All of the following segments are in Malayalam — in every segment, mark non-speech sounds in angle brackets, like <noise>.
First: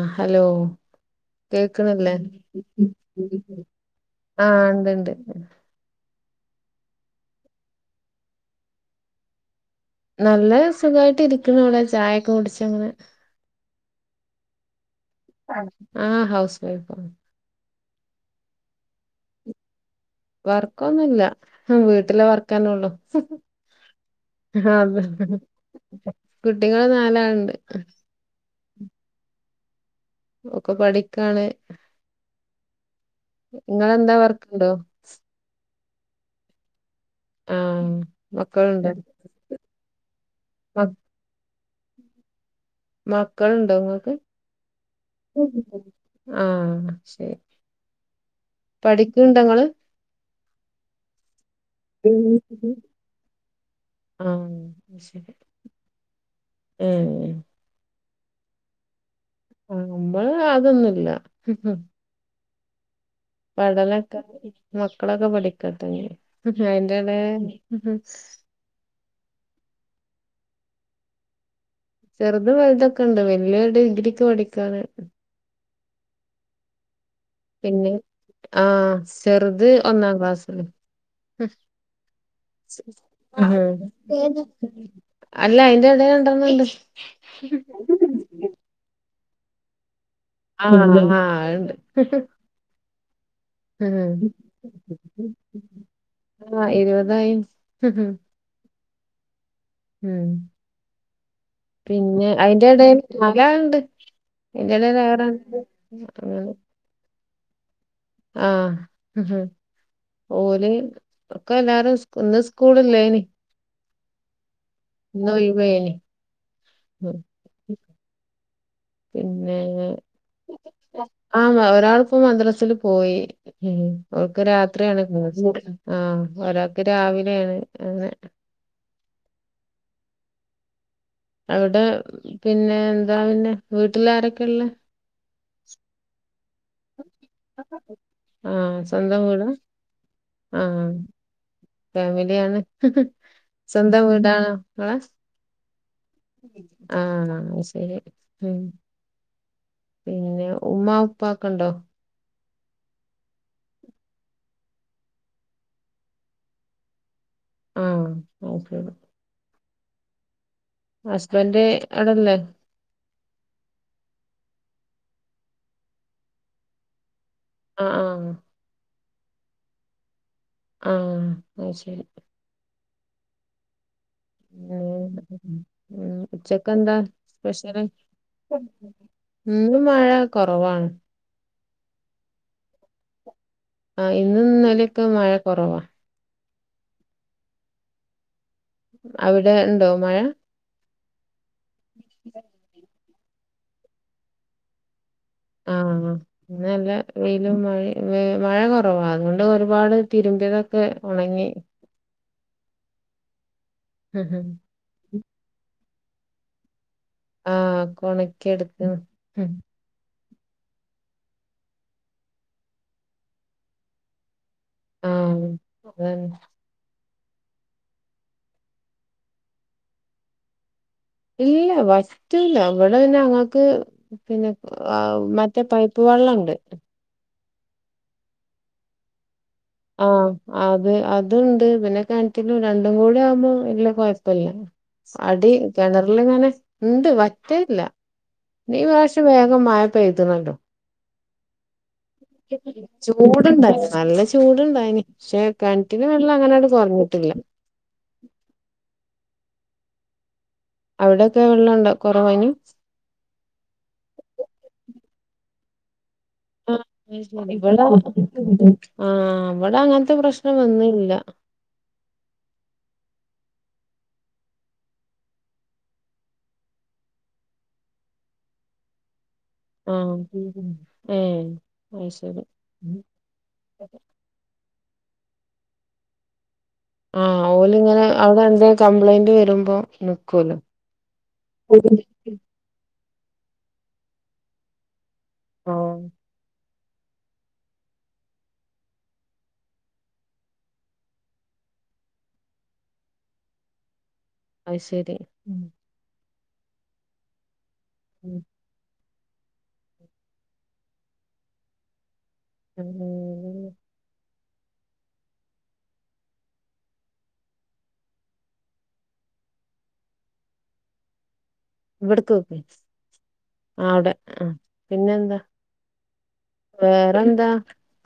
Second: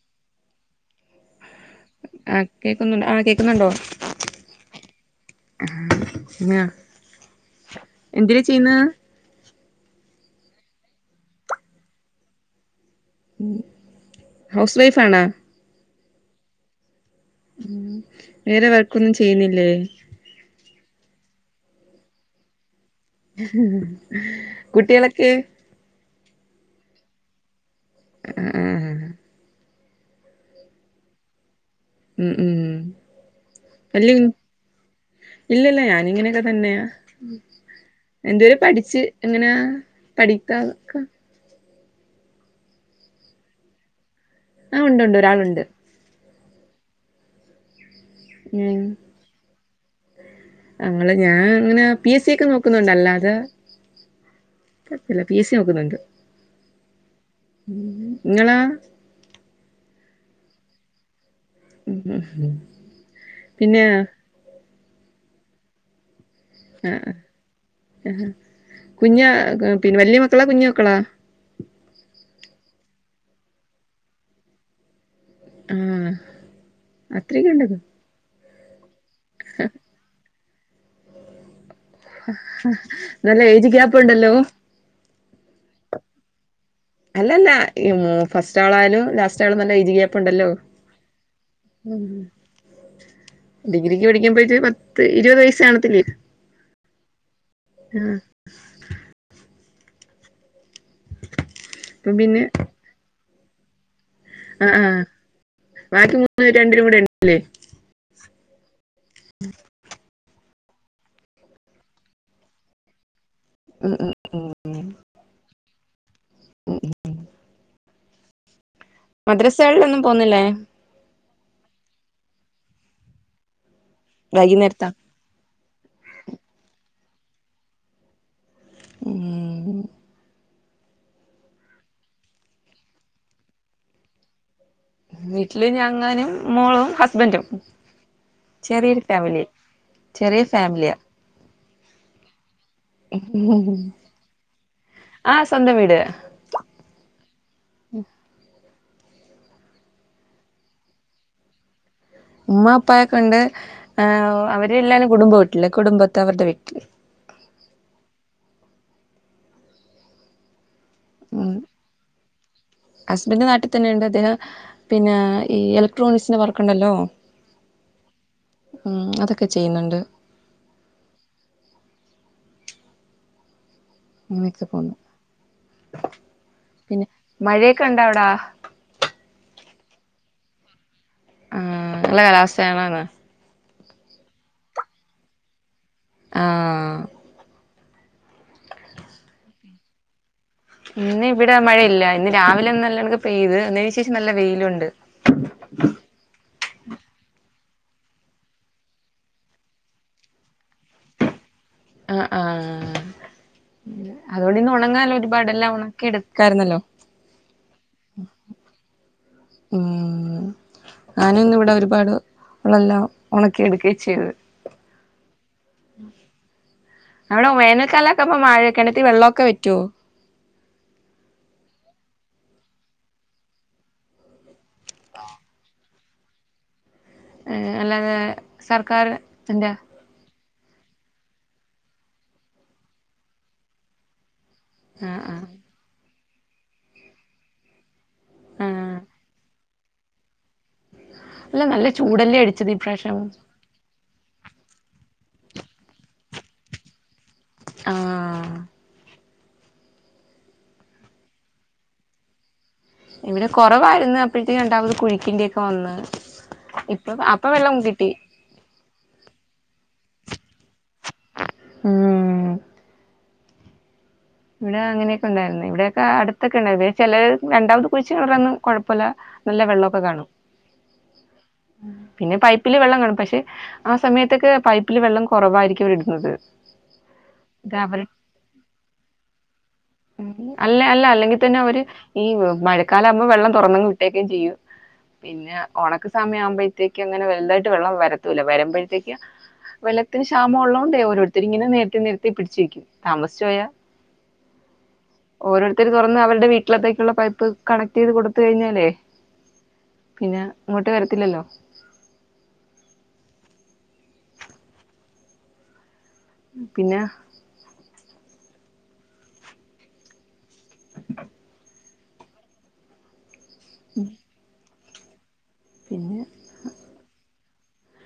ആഹ് ഹലോ കേക്ക്ണ്ല്ലേ? ആഹ് കേക്കുന്നുണ്ട് ആഹ് കേക്കുന്നുണ്ടോ ആഹ് ണ്ട് ണ്ട്. ങ്ങ എന്തിനി ചെയ്യുന്നെ. നല്ല സുഖായിട്ട് ഇരിക്കണ വടേ. ചായക്കെ കുടിച്ചങ്ങനെ ഉം ഹൗസ് വൈഫാ ണോ? ആഹ് ഹൗസ് വൈഫ. ഉം വേറെ വർക്കൊന്നും ചെയ്യുന്നില്ലേ വർക്കൊന്നുംല്ല. വീട്ടിലേ വർക്കന്നെ ഉള്ളു. കുട്ടികളൊക്കെ? കുട്ടികൾ നാലാളുണ്ട്. ഉം ഉം ഒക്കെ പഠിക്കാണ്. ഉം ഉം അല്ല നിങ്ങളെന്താ വർക്കുണ്ടോ ഇല്ലല്ല ഞാനിങ്ങനെയൊക്കെ തന്നെയാ ആ എന്ത് വരെ മക്കളുണ്ടോ പഠിച്ച് എങ്ങനാ മ- പഠിക്കാന്ക്കെ മക്കള്ണ്ടോങ്ങക്ക് ആഹ് ഉണ്ട് ഉണ്ട് ഒരാളുണ്ട് ആഹ ശേരി മ് അങ്ങള് ഞാന്ങ്ങനെ പി എസ് സി ഒക്കെ നോക്കുന്നുണ്ടല്ലാതെ ആ കോഴപ്പല്ല ശരി പി എ സി നോക്കുന്നുണ്ട് ഏ ങ്ങളാ അമ്മള് അതൊന്നുല്ല ഹ്ഹ് ഉ പടനൊക്കെ മക്കളൊക്കെ പഠിക്കട്ടേഞ്ഞ് അയിന്റെടെ കുഞ്ഞ പിന്നെ വല്ല്യ മക്കളാ കുഞ്ഞ മക്കളാ ചെർതും വൽതൊക്കെ ണ്ട് വല്ല്യേ ഡിഗ്രിക്ക് പഠിക്കാണ് ആ പിന്നെ ആ ചെർത് ഒന്നാം ക്ലാസിലും <inaudible> നല്ല ഏജ് ഗ്യാപ്പ് ഉണ്ടല്ലോ അല്ല അയ്ന്റെ എടെല് രണ്ടെണ്ണണ്ട് അല്ലല്ല മ് ഫസ്റ്റ് ആളായാലും ലാസ്റ്റ് ആളും നല്ല എയ്ജ് ഗ്യാ പ്പണ്ടല്ലോ ആഹ് ആഹ് ഉണ്ട് പത്ത് ഇരുപത് വയസ്സ് കാണത്തില്ലേ ആ ഇരുപതായി ആ ഉം പിന്നെ അയ്ന്റെ എടെല് നാലള് ണ്ട് <unintelligible> ആ ആ അങ്ങനെ ല്ലെ ആ ഓല് ഒക്കെല്ലാരും സ്കൂ ഇന്ന് സ്കൂള് ഇല്ലേനി മ് മ് ഇന്ന് ഒയ് വെനി പിന്നെ മദ്രസകളിലൊന്നും പോന്നില്ലേ ആ ഒരാള് ഇപ്പോ മദ്രസില് പോയി ഒക്ക് രാത്രി വൈകുന്നേരത്താ ആണ് ആഹ് ഒരാക്ക് രാവിലെണ് അങ്ങനെ ഉം അവ്ടെ പിന്നെ എന്താ പിന്നെ വീട്ടില് ആരൊക്കെ ഇള്ളേ വീട്ടില് ഞങ്ങാനും മോളും ഹസ്ബൻറും ആ ചെറിയൊരു സ്വന്തം ഫാമിലി വീടാ ചെറിയ ഫാമിലി ആ ഫാമിലിആണ് സ്വന്തം വീടണോ ങ്ങളെ ആ സ്വന്തം വീട് ആ അഹ്ശേരി ഉം പിന്നെ ഉമ്മ ഉപ്പ ഒക്കെണ്ടോ ഉമ്മ ഉപ്പായാക്കെ ണ്ട് അവരെല്ലാരും കുടുംബം വീട്ടില് കുടുംബത്ത് അവര്ടെ വീട്ടില് ഉം അഹ്ശേരി ഹസ്ബന്റ് അവ്ടല്ലേ ഹസ്ബൻ്റ് നാട്ടി തന്നെയുണ്ട് അതിന് പിന്നെ ഈ എലക്ട്രോണിക്സിൻ്റെ വർക്കുണ്ടല്ലോ അആ ആ അതൊക്കെ ചെയ്യുന്നുണ്ട് ആ അഹ് ശേരി അങ്ങനെക്കേ പോന്നു ഉ ഉച്ചക്കന്താ പിന്നെ സ്പെഷ്യല് മഴയൊക്കെ ഉണ്ടോ അവിടാ ഇന്ന് മഴ കോറവാണ് ആഹ നല്ല കാലാവസ്ഥയാണോന്നോ ആഹ് ഇന്നും ഇന്നലൊക്കെ മഴ കൊറവാ ആഹ് അവിടെ ഉണ്ടോ മഴ ഇന്ന് ഇവിടെ മഴയില്ല ഇന്ന് രാവിലെ നല്ലോണക്കെ പെയ്ത് അതിന് ശേഷം നല്ല വെയിലുണ്ട് ആഹ് ഇന്നല്ല വെയിലും മഴ മഴ കൊറവാ അതുകൊണ്ട് ഒരുപാട് തിരുമ്പിയതൊക്കെ ഒണങ്ങി ആഹ് ആഹ് ആഹ് അതോണ്ട് ഇന്ന് ഒണങ്ങാല്ലെ ഒരുപാടെല്ലാം ഒണക്കി എടുക്കാരുന്നല്ലോ ആഹ് <unintelligible> എടുക്കും ഉം ഊം ഞാനും ഇന്ന് ഇവിടെ ഒരുപാട് ഉള്ളെല്ലാം ഒണക്കി എടുക്കെ ചെയ്ത് ആഹ് ഉം അതന്നെ അവിടെ വേനൽക്കാലൊക്കാവുമ്പോ കെണറ്റിൽ വെള്ളവൊക്കെ വറ്റുവോ? ഇല്ല വറ്റൂല്ല ഇവിടെ പിന്നെ ഞങ്ങക്ക് പിന്നെ മറ്റേ പൈപ്പ് ഉപ്പ് വെള്ളണ്ട് ഏഹ് അല്ലാഞ്ഞാ സർക്കാര് <unintelligible> ആഹ് അത് അതുണ്ട് പിന്നെ കിണറ്റിലും രണ്ടും കൂടെ ആവുമ്പോ വല്ല്യ കൊഴപ്പല്ല ആഹ് ആഹ് അടി കെണറിലിങ്ങനെ ഇണ്ട് വറ്റലില്ല ഈ ആഹ് പ്രാശ്യം വേഗം മഴ പെയ്തുണുണ്ടോ അല്ല നല്ല ചൂടല്ലേ അടിച്ചത് ഇപ്രാവശ്യം ചൂടുണ്ടോ നല്ല ചൂടുണ്ടായിനിം പക്ഷെ കെണറ്റില് വെള്ളം അങ്ങനങ്ങട് കൊറഞ്ഞിട്ടില്ല ആഹ് അവിടൊക്കെ വെള്ളണ്ടോ കൊറവയ്നിം ഇവിടെ കൊറവായിരുന്നു അപ്പഴത്തേക്ക് രണ്ടാമത് കുഴിക്കേണ്ടിയൊക്കെ വന്ന് ആ, ഇപ്പൊ അപ്പ വെള്ളം ഇവിടെ കിട്ടി ആഹ് അവടെ അങ്ങനത്തെ പ്രശ്നം വന്നില്ല ഉം ഇവിടെ അങ്ങനെയൊക്കെ ഉണ്ടായിരുന്നു ഇവിടെയൊക്കെ അടുത്തൊക്കെ ഉണ്ടായിരുന്നു ചെലര് രണ്ടാമത് കുഴച്ചവർടൊന്നും കൊഴപ്പല്ല ആഹ് <unintelligible> ഏഹ് അത് പിന്നെ ശരി പൈപ്പില് വെള്ളം കാണും പക്ഷെ ആ സമയത്തൊക്കെ പൈപ്പ് പ്പില് വെള്ളം കൊറവായിരിക്കും ഇടുന്നത് ആഹ് ഓല് ഇത് ഇങ്ങനെ അവരുടെ അവിടെ എന്തേ കംപ്ലൈന്റ് വരുമ്പോ ഉം നിക്കൂലോ അല്ല അല്ല അല്ലെങ്കിൽ തന്നെ ഓര് ഈ മഴക്കാലം ആകുമ്പോ വെള്ളം തുറന്നങ്ങ് വിട്ടേക്കും ചെയ്യും പിന്നെ ആഹ് ഒണക്ക് സമയം ആവുമ്പയ് ത്തേക്ക് അങ്ങനെ വലതായിട്ട് വെള്ളം വരത്തൂല്ല വരുമ്പഴത്തേക്ക് വെള്ളത്തിന് ക്ഷാമ ഉള്ളതോണ്ടേ ഓരോരുത്തര് ഇങ്ങനെ നേരത്തെ നേരത്തെ പിടിച്ചു വെക്കും താമസിച്ച് പോയാ അഹ് ശെരി ഓരോരുത്തര് തൊറന്ന് അവരുടെ വീട്ടിലത്തേക്കുള്ള പൈപ്പ് കണക്ട് ചെയ്ത് കൊടുത്ത് കഴിഞ്ഞാലേ പിന്നെ ഇങ്ങോട്ട് വരത്തില്ലല്ലോ ഉം ഉം ഉം പിന്നാ <inaudible> ഇവിട്ത്തോക്ക് അവിടെ ആ പിന്നെ എന്താ? പിന്നെ വേറെന്താ?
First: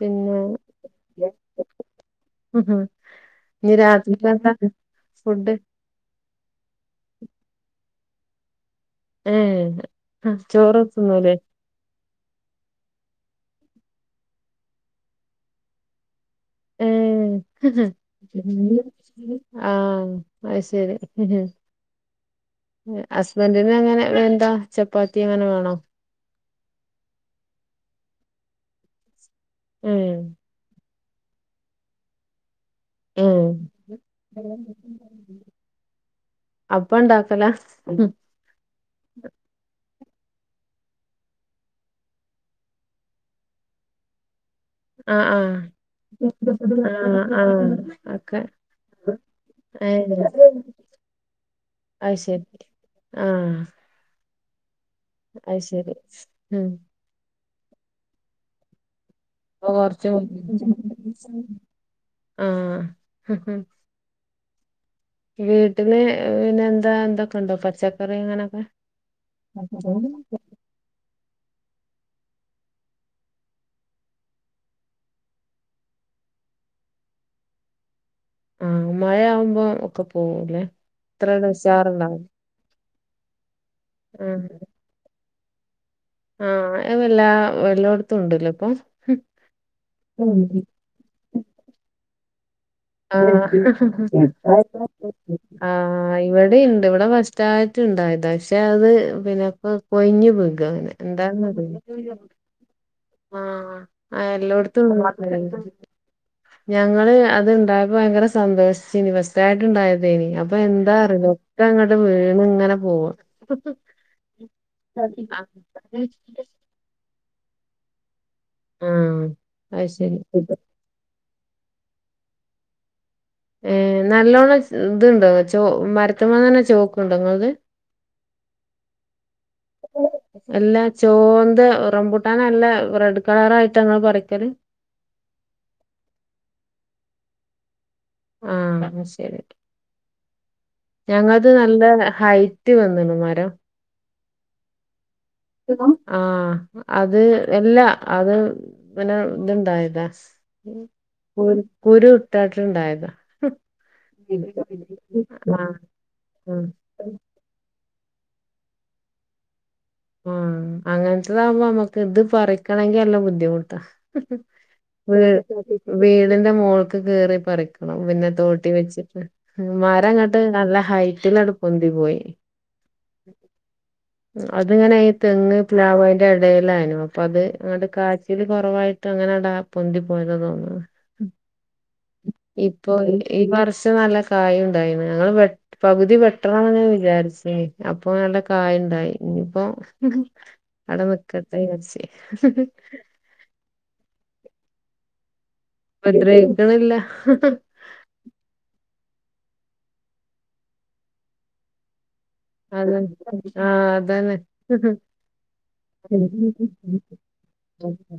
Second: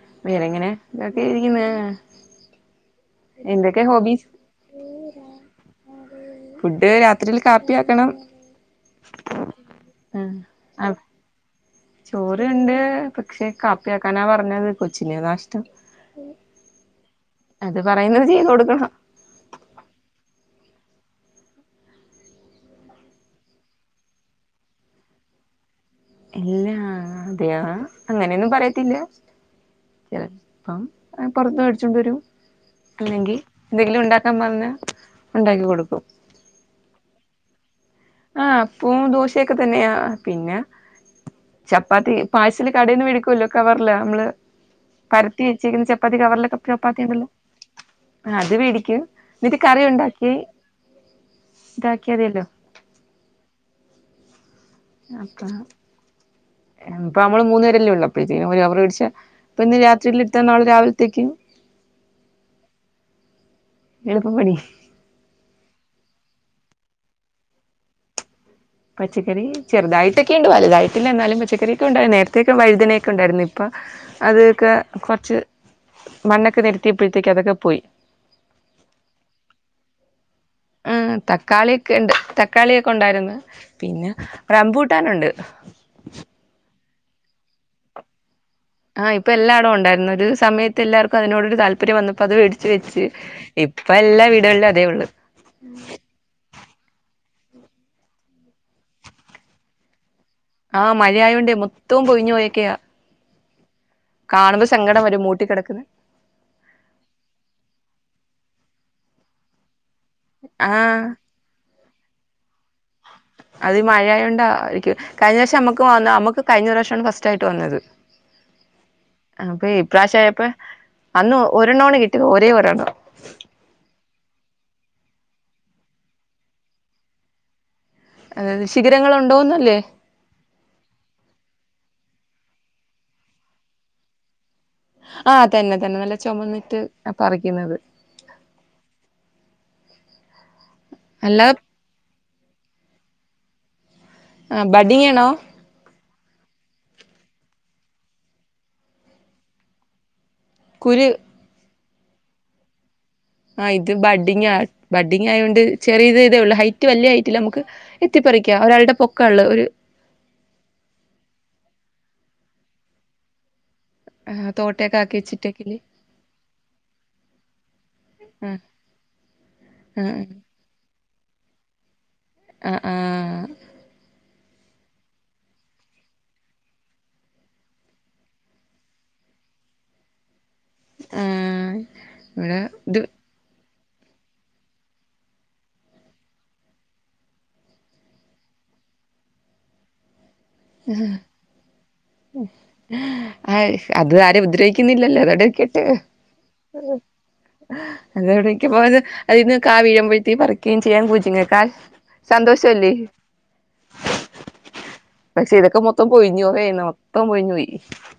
പിന്നെ വേറെങ്ങനെ ഇതൊക്കെ ഇരിക്കുന്ന ഇനി എന്തൊക്കെ ഹോബീസ് രാത്രിയില് എന്താ? ഫുഡ്? ഫുഡ് രാത്രിയില് കാപ്പിയാക്കണം ഏഹ് ചോറ് തിന്നൂല്ലേ? ചോറുണ്ട് പക്ഷെ കാപ്പിയാക്കാനാ പറഞ്ഞത് കൊച്ചിന് അതാഷ്ടം ഏഹ് കൊടുക്കണം ആഹ് അത് ശെരി ഹസ്ബൻറിന് അങ്ങനെ എന്താ ചപ്പാത്തി അങ്ങനെ വേണോ എല്ലാ അതെയ അങ്ങനെയൊന്നും പറയത്തില്ല ഉം ചിലപ്പം പുറത്ത് മേടിച്ചൊണ്ട് വരും അല്ലെങ്കിൽ ഏഹ് എന്തെങ്കിലും ഉണ്ടാക്കാൻ പറഞ്ഞാൽ ഉണ്ടാക്കി കൊടുക്കും അപ്പം ഉണ്ടാക്കല ആഹ അപ്പോം ദോശയൊക്കെ തന്നെയ പിന്നെ ചപ്പാത്തി പാർസൽ കടയിൽന്ന് മെഡിക്കോലോ കവറല നമ്മള് ആഹ് പരത്തി ആഹ് വെച്ചേക്കുന്ന ചപ്പാത്തി കവറില ചപ്പാത്തിയ ആഹ് ഉണ്ടല്ലോ ആഹ് ഒക്കെ അത് മേടിക്കും എന്നീട്ട് കറി ഉണ്ടാക്കി അഹ് ഇതാക്കിയാ ശരി മതിയല്ലോ ആഹ് അത് ശരി ഉം ഇപ്പൊ നമ്മള് മൂന്നു പേരല്ലേ ഒള്ളൂ അപ്പഴത്തേക്കും ഒരു കവര് മേടിച്ച ഇപ്പൊ ആഹ് ഇന്ന് കുറച്ച് രാത്രിയിൽ എടുത്താ നാളെ രാവിലത്തേക്ക് ആഹ് എളുപ്പപണി വീട്ടില് പിന്നെ എന്താ എന്തൊക്കുണ്ട് പച്ചക്കറി അങ്ങനെയൊക്കെ പച്ചക്കറി ചെറുതായിട്ടൊക്കെയുണ്ട് വലുതായിട്ട് എന്നാലും പച്ചക്കറൊക്കെ ഉണ്ടായിരുന്നു നേരത്തേക്കെ വഴുതനൊക്കെ ഉണ്ടായിരുന്നു ഇപ്പൊ അതൊക്കെ കുറച്ച് മണ്ണൊക്കെ നിരത്തിയപ്പോഴത്തേക്ക് അതൊക്കെ പോയി ആഹ് മഴ ആവുമ്പോ ഒക്കെ പോകല്ലേ ഉം തക്കാളിയോക്കെ ഉണ്ട് തക്കാളിയൊക്കെ ഉണ്ടായിരുന്നു പിന്നെ റംമ്പൂട്ടാനുണ്ട് ആഹ് വല്ലാ എല്ലായിടത്തും ഉണ്ടല്ലോ ഇപ്പൊ ആഹ് ഇപ്പോ എല്ലാട ഉണ്ടായിന്ന് ഒരു സമയത്ത് എല്ലർക്കും അതിനോട് താല്പര്യം വന്നപ്പോ അത് മേടി വെച്ച് ഇപ്പ എല്ലാ വീടുകളിലും അതേ ഉള്ളൂ ആഹ് ഇവിടെണ്ട് ഇവിടെ ഫസ്റ്റ്യിട്ടുണ്ടായത പക്ഷെ അത് പിന്നെ ഇപ്പോ കൊയിഞ്ഞ് പോയി ആഹ് മഴയായുണ്ടേ മൊത്തവും പൊയിഞ്ഞു പോയക്കെയാ ആഹ് എല്ലായിടത്തും സങ്കടം വരും മൂട്ടി കിടക്കുന്നെ <unintelligible> ഞങ്ങള് അത്ണ്ടായപ്പോ ഭയങ്കര സന്തോഷിച്ചനി ഫസ്റ്റ് യിട്ട് ഇണ്ടായത് അത അപ്പൊ എന്താ ആഹ് അറിയോ ഒക്കെ അങ്ങട്ട് വീണ് ഇങ്ങനെ പോകും അത് മഴയ ണ്ടായിരിക്കും കഴിഞ്ഞ പ്രാവശം മക്ക്മ്മക്ക് കഴിഞ്ഞ പ്രാവശ്യമാണ് ഫസ്റ്റ് ആയിട്ട് വന്നത് ആഹ് അപ്പൊ അത് ശരി ഇപ്രാവശ്യയപ്പ അന്ന് ഒരെണ്ണാണ് കിട്ടിത് ഒരേ ഒരെണ്ണോ ഏഹ് നല്ലോണം ഇത്ണ്ടോ ചോ മരത്തുമ്മ തന്നെ ചോക്ക് ഉണ്ടോ നിങ്ങളത് അതായത് ശിഗിരങ്ങൾ ഉണ്ടോന്നല്ലേ എല്ലാ ചോന്ത് റംപൂട്ടാന നല്ല റെഡ് കളറ ആയിട്ട് ങ്ങള് പറിക്കല് ആഹ തന്നെ തന്നെ നല്ല ചുമന്നിട്ട് പറിക്കുന്നത് ആഹ ശെരി അല്ല ഞങ്ങളത് നല്ല ഹൈ റ്റ് വന്നണ് മരം ആഹ് ബഡിയണോ ആഹ അത് എല്ല അത് പിന്നെ ഇതുണ്ടായതാ കുരു കുരു കുരു ഇട്ടണ്ട് ണ്ടായതാ ആഹ് ഇത് ബഡിങാ ബഡിങായോണ്ട് ആഹ് ചെറിയത് ഇതേ ഉള്ളു ആഹ് ഹൈറ്റ് വല്യ ഹൈറ്റില്ലാ നമ്മക്ക് എത്തിപ്പറിക്കാ ഒരാളുടെ പൊക്കാ ഇള്ള ഒരു ആഹ് അങ്ങൻത്തതാകുമ്പോ നമ്മക്ക് ഇത് പറിക്കണെങ്കി നല്ല ബുദ്ധിമുട്ടാ ആഹ് തോട്ടിയൊക്കെ ആക്കി വീ വെച്ചിറ്റ് വീടിന്റെ മോൾക്ക് കേറി പറിക്കണം പിന്നെ ആഹ് തോട്ടി വെച്ചിട്ട് ഉം ആഹ് മരെങ്ങെട്ട് നല്ല ഹൈറ്റിൽ അട് പൊന്തി പോയി ആഹ് ആഹ് അത് ഇങ്ങനെ ഈ തെങ്ങ് പ്ലാവ് അയിന്റെ എടേലാനു അപ്പ അത് അങ്ങട് കാച്ചല് കൊറവായി അങ്ങനാടാ പൊന്തി പോയതാന്ന് തോനുന്നു ആഹ് ഇവിടെ ഇപ്പൊ ഇത് ഈ ഈ വർഷം നല്ല കായു ഇണ്ടായിന് ഞങ്ങള് വെട്ട് പകുതി വെട്ടണന്നിങ്ങനെ ഇങ്ങനെ വിചാരിച്ചിനി അപ്പൊ നല്ല കായ്ണ്ടായി ഇനിയിപ്പോ ആടെ നിക്കട്ടെ വിചാരിച്ച് <unintelligible> അത് ആരെ ഉദ്രവിക്കുന്നില്ലല്ലോ അതവടെ നിക്ക ഉപദ്രവിക്കണില്ലാ അതവടിക്കുമ്പോ അത് അതീന്ന് കാ വീഴുമ്പഴ്ത്തെക്ക് പറിക്കെയും ചെയ്യാ പൂച്ചിങ്ങക്കായ് അതെ ആഹ് അതന്നെ പക്ഷെ ഇതൊക്കെ മൊത്തം പൊഴിഞ്ഞ് പോകേയാണ് മൊത്തം പൊഴിഞ്ഞ് പോയി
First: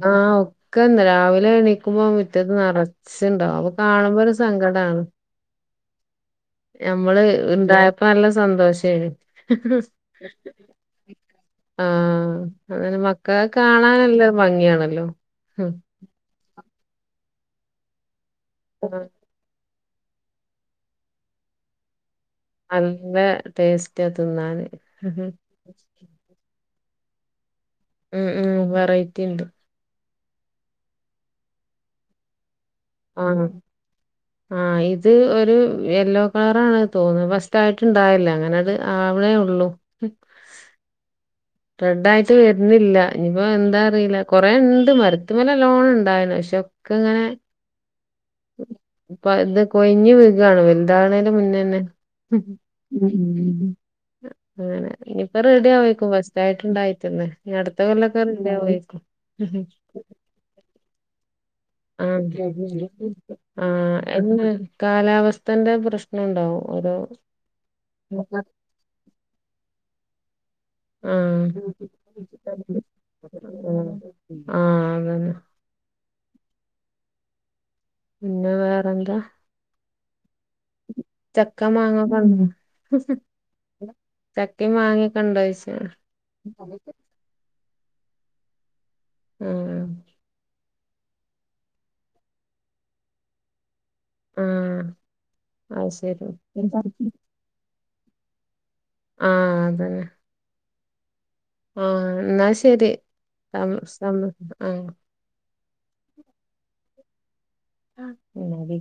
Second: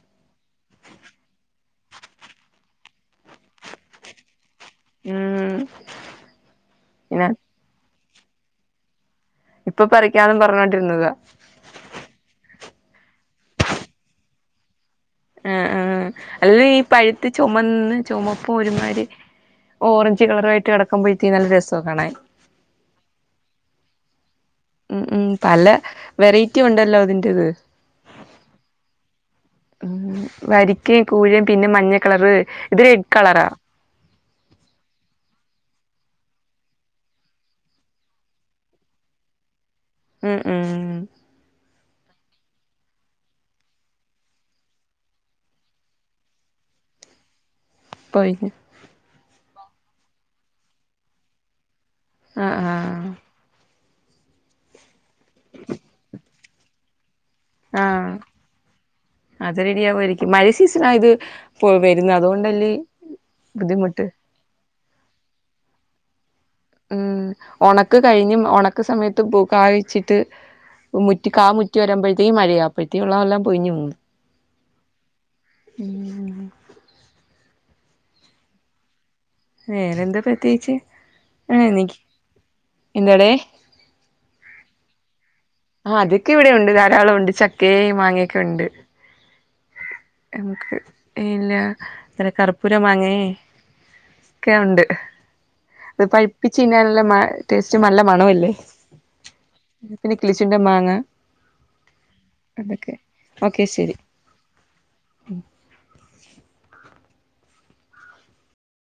ആഹ് ഒക്കെ രാവിലെ എണീക്കുമ്പോ മുറ്റത്ത് നറച്ച്ണ്ടാവും അപ്പം കാണുമ്പോ ഒര് സ് സങ്കടാണ് ഉം നമ്മള് പിന്നെ ഇണ്ടായപ്പോ നല്ല സന്തോഷേനു ഇപ്പം പറിക്കാന്ന് പറഞ്ഞോണ്ടിരുന്നതാ ആഹ് അങ്ങനെ മക്കളെ കാണാനെല്ലം ഭംഗിയാണല്ലോ ആഹ് ഉം ആഹ് അല്ലേലും ഈ പഴുത്ത് ചൊമന്ന് ചൊമപ്പ് ആ, ഒരുമാതിരി ഓറഞ്ച് കളറായിട്ട് കെടക്കുമ്പോഴത്തീന് നല്ല രസവാ കാണാൻ നല്ല ടേസ്റ്റാ തിന്നാന് ഉം ഉം പല വെറൈറ്റി ഒണ്ടല്ലോ അതിന്റെത് ഉം ഉം വെറൈറ്റിയിണ്ട് ഉം വരിക്കയും കൂഴയും പിന്നെ മഞ്ഞ കളറ് ഇത് കളറാ ആഹ് ആഹ് ഇത് ഒരു യെല്ലോ കളറാണ് തോനുന്നു ഫസ്റ്റായിട്ട് ഇണ്ടായല്ലേ അങ്ങനെത് അവണേ ഉള്ളൂ ഉം ഉം റെഡായിട്ട് വെരുന്നില്ലാ ഇനിയിപ്പോ എന്താ അറിയില്ലാ കൊറേ ഇണ്ട് മരത്ത്മ്മില് നല്ലോണം ഇണ്ടായിന് പക്ഷെ ക്കെങ്ങനെ പൊയിഞ്ഞ് ഇപ്പ ഇത് കൊയിഞ്ഞ് വീകാണ് വലുതാവണേന്റെ മുന്നേന്നെ ആഹ് ആഹ് ഉം അങ്ങനെ ഇനിപ്പ റെഡിയാവായിരിക്കും ഫസ് റ്റായിട്ട്ണ്ടായിറ്റല്ലേ ഇനി അടുത്ത ആഹ് കൊല്ലൊക്കെ റെഡിയാവായിരിക്കും അത് റെഡിയാവുമായിരിക്കും മഴ സീസൺ ആയത് <unintelligible> ആഹ് ബുദ്ധിമുട്ട് എന്ന് കാലാവസ്ഥന്റെ പ്രശ്നണ്ടാവും ആഹ് ഒണക്ക് കഴിഞ്ഞും ഒണക്ക് സമയത്തും പൂ കായിച്ചിട്ട് ആഹ് മുറ്റി കാ ആഹ് മുറ്റി വരുമ്പഴ് ഇടിയും മഴയാ അപ്പഴ്ത്തേക്കൊള്ളെയെല്ലാം പൊഴിഞ്ഞു പോവും ആഹ് അതന്നെ പിന്നെ വേറെന്താ വേറെന്താ പ്രത്യേകിച്ച് ചക്ക ആഹ് എനിക്ക് മാങ്ങക്കെ <unintelligible> എന്താടേ ചക്കയും മങ്ങേക്കെണ്ടോ ചോയിച്ചേ ക്കേ മാങ്ങിക്കെണ്ട് മ് ഇല്ല ഇത്തിരി കർപ്പൂരം വാങ്ങി ഒക്കെണ്ട് ആഹ് അത് പഴിപ്പിച്ച് കഴിഞ്ഞ നല്ല മ ടേസ്റ്റും നല്ല മണമല്ലേ ആഹ് പിന്നെ കിളിചുണ്ടൻ മാങ്ങ ആഹ എന്നാ ശരി അതൊക്കെ ഓക്കെ സം ശരി സം ആഹ <unintelligible> ആഹ